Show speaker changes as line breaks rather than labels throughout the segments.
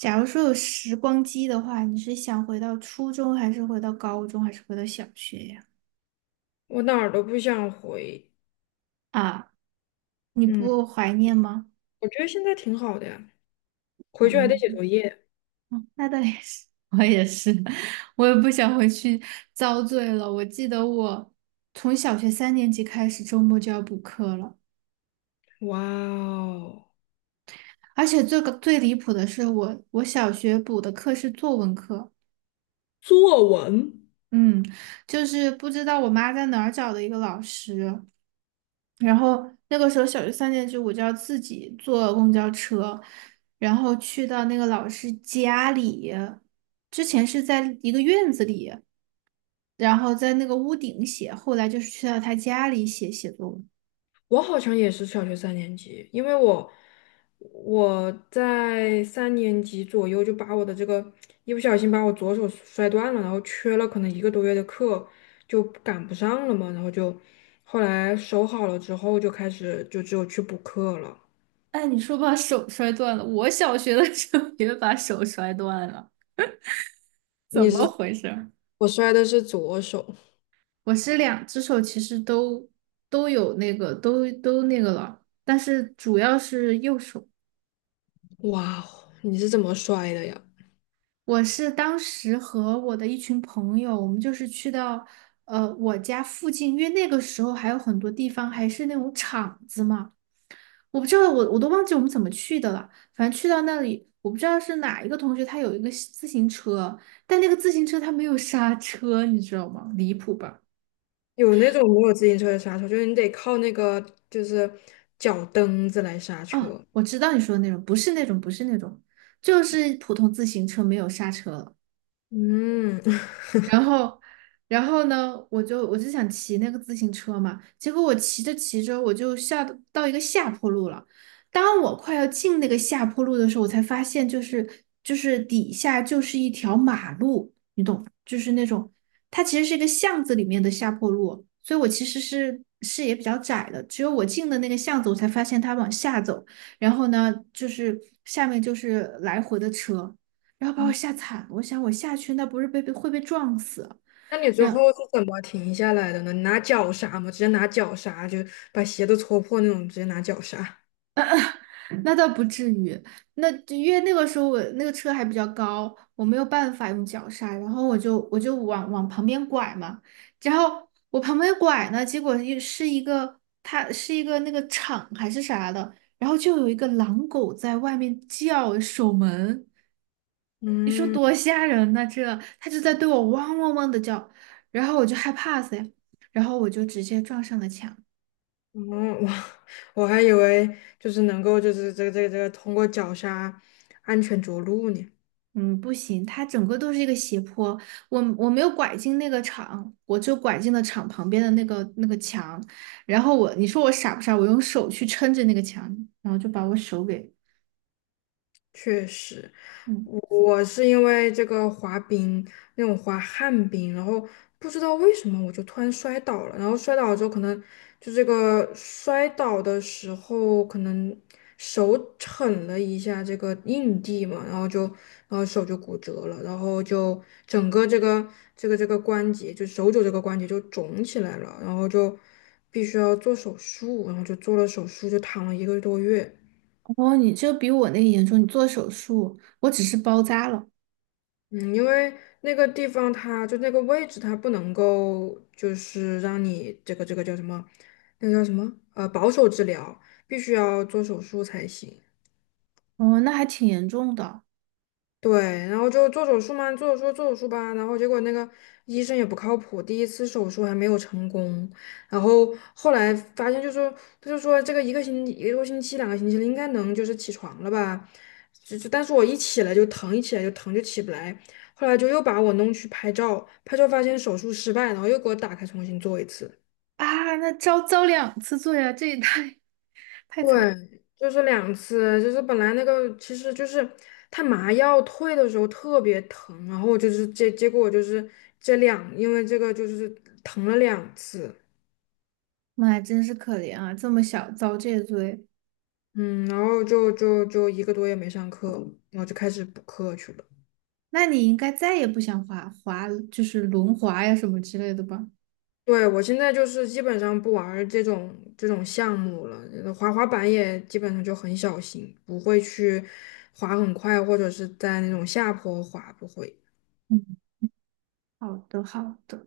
假如说有时光机的话，你是想回到初中，还是回到高中，还是回到小学呀？
我哪儿都不想回。
啊，你
嗯，
不怀念吗？
我觉得现在挺好的呀，回去还得
哦，
写作业。
嗯那倒也是，我也是，我也不想回去遭罪了。我记得我从小学三年级开始，周末就要补课了，
哇哦，
而且最离谱的是我小学补的课是作文课，
作文，
嗯，就是不知道我妈在哪儿找的一个老师。然后那个时候小学三年级，我就要自己坐公交车，然后去到那个老师家里。之前是在一个院子里，然后在那个屋顶写，后来就是去到他家里写作文。
我好像也是小学三年级，因为我在三年级左右就把我的这个一不小心把我左手摔断了，然后缺了可能一个多月的课，就赶不上了嘛，然后就后来手好了之后就开始就只有去补课了。
哎，你说把手摔断了，我小学的时候也把手摔断了，怎
你
么
是，
回事儿？
我摔的是左手，
我是两只手其实都有那个都那个了，但是主要是右手。
哇哦，你是怎么摔的呀？
我是当时和我的一群朋友，我们就是去到我家附近，因为那个时候还有很多地方还是那种厂子嘛，我不知道我都忘记我们怎么去的了，反正去到那里，我不知道是哪一个同学他有一个自行车，但那个自行车他没有刹车，你知道吗？离谱吧？
有那种没有自行车的刹车，就是你得靠那个就是脚蹬子来刹
哦，
车。
我知道你说的那种，不是那种，不是那种，就是普通自行车没有刹车了。
嗯，
然后，然后呢，我就想骑那个自行车嘛，结果我骑着，我就下到一个下坡路了。当我快要进那个下坡路的时候，我才发现，就是底下就是一条马路，你懂，就是那种它其实是一个巷子里面的下坡路，所以我其实是视野比较窄的，只有我进的那个巷子，我才发现它往下走，然后呢，就是下面就是来回的车。然后把我吓惨了。我想我下去那不是会被撞死，
那你最
然
后是怎么停下来的呢？你拿脚刹吗？直接拿脚刹，就把鞋都戳破那种，直接拿脚刹。
那倒不至于，那就因为那个时候我那个车还比较高，我没有办法用脚刹，然后我就往旁边拐嘛，然后我旁边拐呢，结果又是一个它是一个那个厂还是啥的，然后就有一个狼狗在外面叫守门，你说
嗯，
多吓人呐，这它就在对我汪汪汪的叫，然后我就害怕死呀，然后我就直接撞上了墙。
哦，哇，我还以为就是能够就是这个通过脚刹安全着陆呢。
嗯，不行，它整个都是一个斜坡，我没有拐进那个场，我就拐进了场旁边的那个墙，然后我，你说我傻不傻？我用手去撑着那个墙，然后就把我手给，
确实，
嗯，
我是因为这个滑冰那种滑旱冰，然后不知道为什么我就突然摔倒了，然后摔倒了之后可能就这个摔倒的时候可能手蹭了一下这个硬地嘛，然后就然后手就骨折了，然后就整个这个关节就手肘这个关节就肿起来了，然后就必须要做手术，然后就做了手术就躺了一个多月。
哦，你这比我那个严重，你做手术，我只是包扎了，
嗯，因为那个地方它就那个位置，它不能够就是让你这个这个叫什么，那个叫什么保守治疗，必须要做手术才行。
哦，那还挺严重的
对，然后就做手术嘛，做手术吧，然后结果那个医生也不靠谱，第一次手术还没有成功，然后后来发现就说他就说这个一个星期一个多星期两个星期了，应该能就是起床了吧，但是我一起来就疼，一起来就疼就起不来，后来就又把我弄去拍照，拍照发现手术失败，然后又给我打开重新做一次。
啊，那遭两次罪啊，这也太惨，
对，就是两次，就是本来那个其实就是他麻药退的时候特别疼，然后就是结果就是这两，因为这个就是疼了两次，
妈呀，真是可怜啊，这么小遭这罪，
嗯，然后就一个多月没上课了，然后就开始补课去了。
那你应该再也不想就是轮滑呀什么之类的吧？
对，我现在就是基本上不玩儿这种项目了，滑滑板也基本上就很小心，不会去滑很快，或者是在那种下坡滑，不会。
嗯。好的，好的。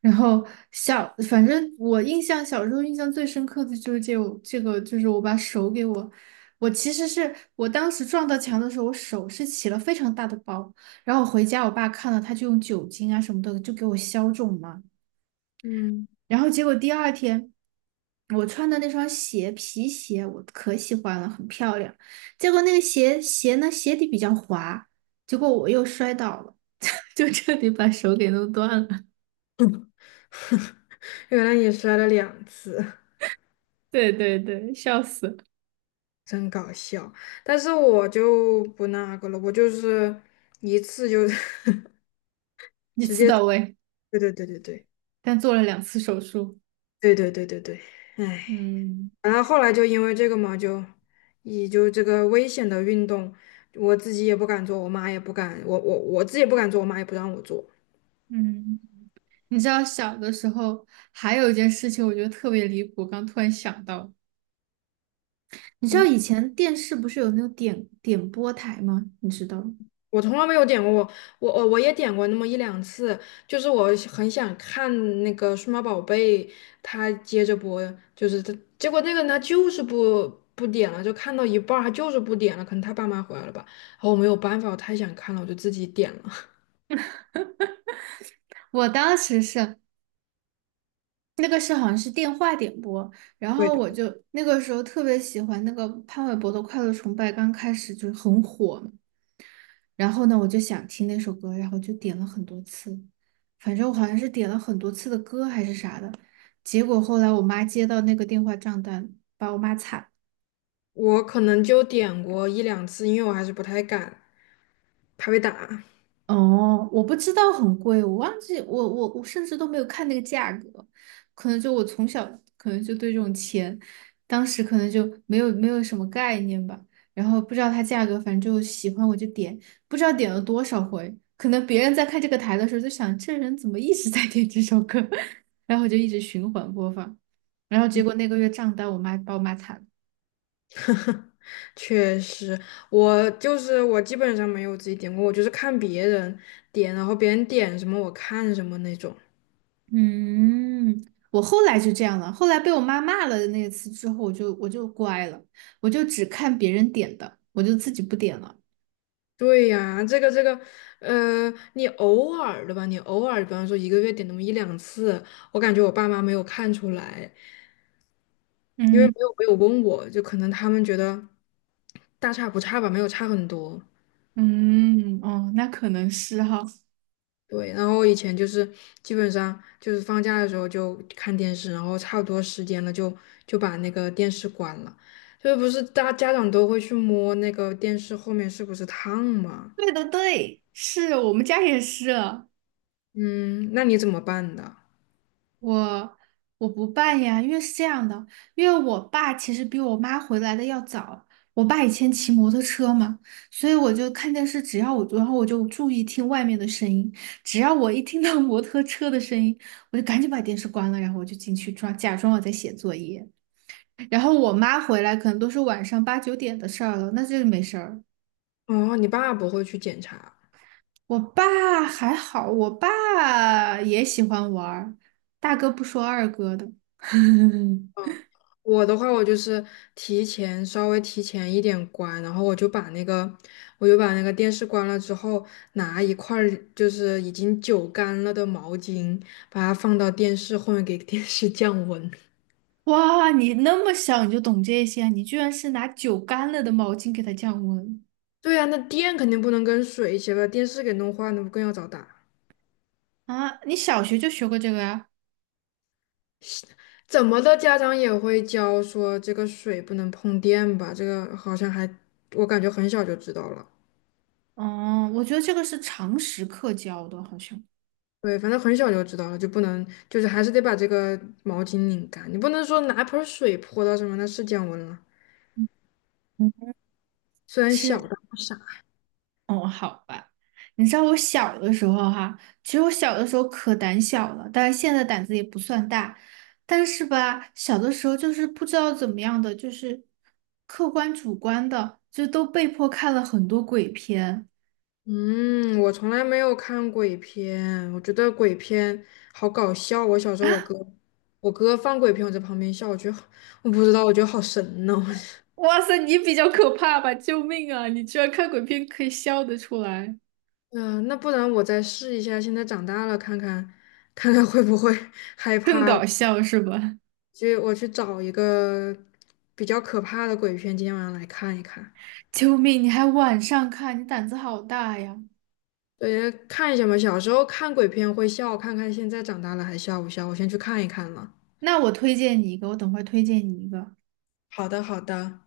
然后小，反正我印象小时候印象最深刻的就是这个，就是我把手给我，我其实是我当时撞到墙的时候，我手是起了非常大的包。然后我回家，我爸看了，他就用酒精啊什么的就给我消肿嘛。
嗯。
然后结果第二天，我穿的那双鞋皮鞋我可喜欢了，很漂亮。结果那个鞋呢鞋底比较滑，结果我又摔倒了，就彻底把手给弄断了。
原来你摔了两次，
对对对，笑死，
真搞笑。但是我就不那个了，我就是一次就
一
直
次
接，
到位，
对对对对对
但做了2次手术。
对对对对对，哎，
嗯
然后后来就因为这个嘛，就也就这个危险的运动，我自己也不敢做，我妈也不敢，我自己也不敢做，我妈也不让我做。
嗯，你知道小的时候还有一件事情，我觉得特别离谱，刚突然想到，你知道以前电视不是有那种播台吗？你知道吗
我从来没有点过，我我也点过那么一两次，就是我很想看那个数码宝贝，它接着播，就是它，结果那个人他就是不点了，就看到一半儿他就是不点了，可能他爸妈回来了吧，然后我没有办法，我太想看了，我就自己点了，
我当时是那个是好像是电话点播，然
对
后我
对，
就那个时候特别喜欢那个潘玮柏的《快乐崇拜》，刚开始就是很火嘛，然后呢，我就想听那首歌，然后就点了很多次，反正我好像是点了很多次的歌还是啥的。结果后来我妈接到那个电话账单，把我骂惨
我可能就点过一两次，因为我还是不太敢，怕被打。
哦，我不知道很贵，我忘记我甚至都没有看那个价格，可能就我从小可能就对这种钱，当时可能就没有什么概念吧，然后不知道它价格，反正就喜欢我就点，不知道点了多少回，可能别人在看这个台的时候就想这人怎么一直在点这首歌，然后我就一直循环播放，然后结果那个月账单我妈把我骂惨了。
确实，我就是我基本上没有自己点过，我就是看别人点，然后别人点什么我看什么那种。
嗯，我后来就这样了。后来被我妈骂了那次之后，我就乖了，我就只看别人点的，我就自己不点了。
对呀，这个，呃，你偶尔的吧，你偶尔，比方说一个月点那么一两次，我感觉我爸妈没有看出来，因为没
嗯
有没有问我，就可能他们觉得大差不差吧，没有差很多。
嗯，哦，那可能是哈。
对，然后以前就是基本上就是放假的时候就看电视，然后差不多时间了就把那个电视关了。就是不是大家长都会去摸那个电视后面是不是烫吗？
对的，对，是我们家也是。
嗯，那你怎么办的？
我我不办呀，因为是这样的，因为我爸其实比我妈回来的要早。我爸以前骑摩托车嘛，所以我就看电视，只要我，然后我就注意听外面的声音，只要我一听到摩托车的声音，我就赶紧把电视关了，然后我就进去装，假装我在写作业。然后我妈回来可能都是晚上8、9点的事儿了，那这就没事儿。
哦，你爸不会去检查。
我爸还好，我爸也喜欢玩儿，大哥不说二哥的。
我的话，我就是提前稍微提前一点关，然后我就把那个电视关了之后，拿一块儿就是已经久干了的毛巾，把它放到电视后面给电视降温。
哇，你那么小你就懂这些啊，你居然是拿酒干了的毛巾给它降温
对呀，那电肯定不能跟水一起把电视给弄坏，那不更要找打？
啊！你小学就学过这个呀？
怎么的，家长也会教说这个水不能碰电吧？这个好像还，我感觉很小就知道了。
哦，我觉得这个是常识课教的，好像。
对，反正很小就知道了，就不能，就是还是得把这个毛巾拧干，你不能说拿盆儿水泼到上面，那是降温了。
嗯，
虽然小，
是
但不傻。
哦，好吧。你知道我小的时候哈，其实我小的时候可胆小了，但是现在胆子也不算大。但是吧，小的时候就是不知道怎么样的，就是客观主观的，就都被迫看了很多鬼片。
嗯，我从来没有看鬼片，我觉得鬼片好搞笑。我小时候，我哥，我哥放鬼片，我在旁边笑，我觉得好我不知道，我觉得好神呢、
哇塞，你比较可怕吧？救命啊！你居然看鬼片可以笑得出来，
嗯、那不然我再试一下，现在长大了，看看会不会 害
更
怕了。
搞笑是吧？
去，我去找一个比较可怕的鬼片，今天晚上来看一看。
救命！你还晚上看，你胆子好大呀！
对，看一下嘛，小时候看鬼片会笑，看看现在长大了还笑不笑？我先去看一看了。
那我推荐你一个，我等会儿推荐你一个，
好的，好的。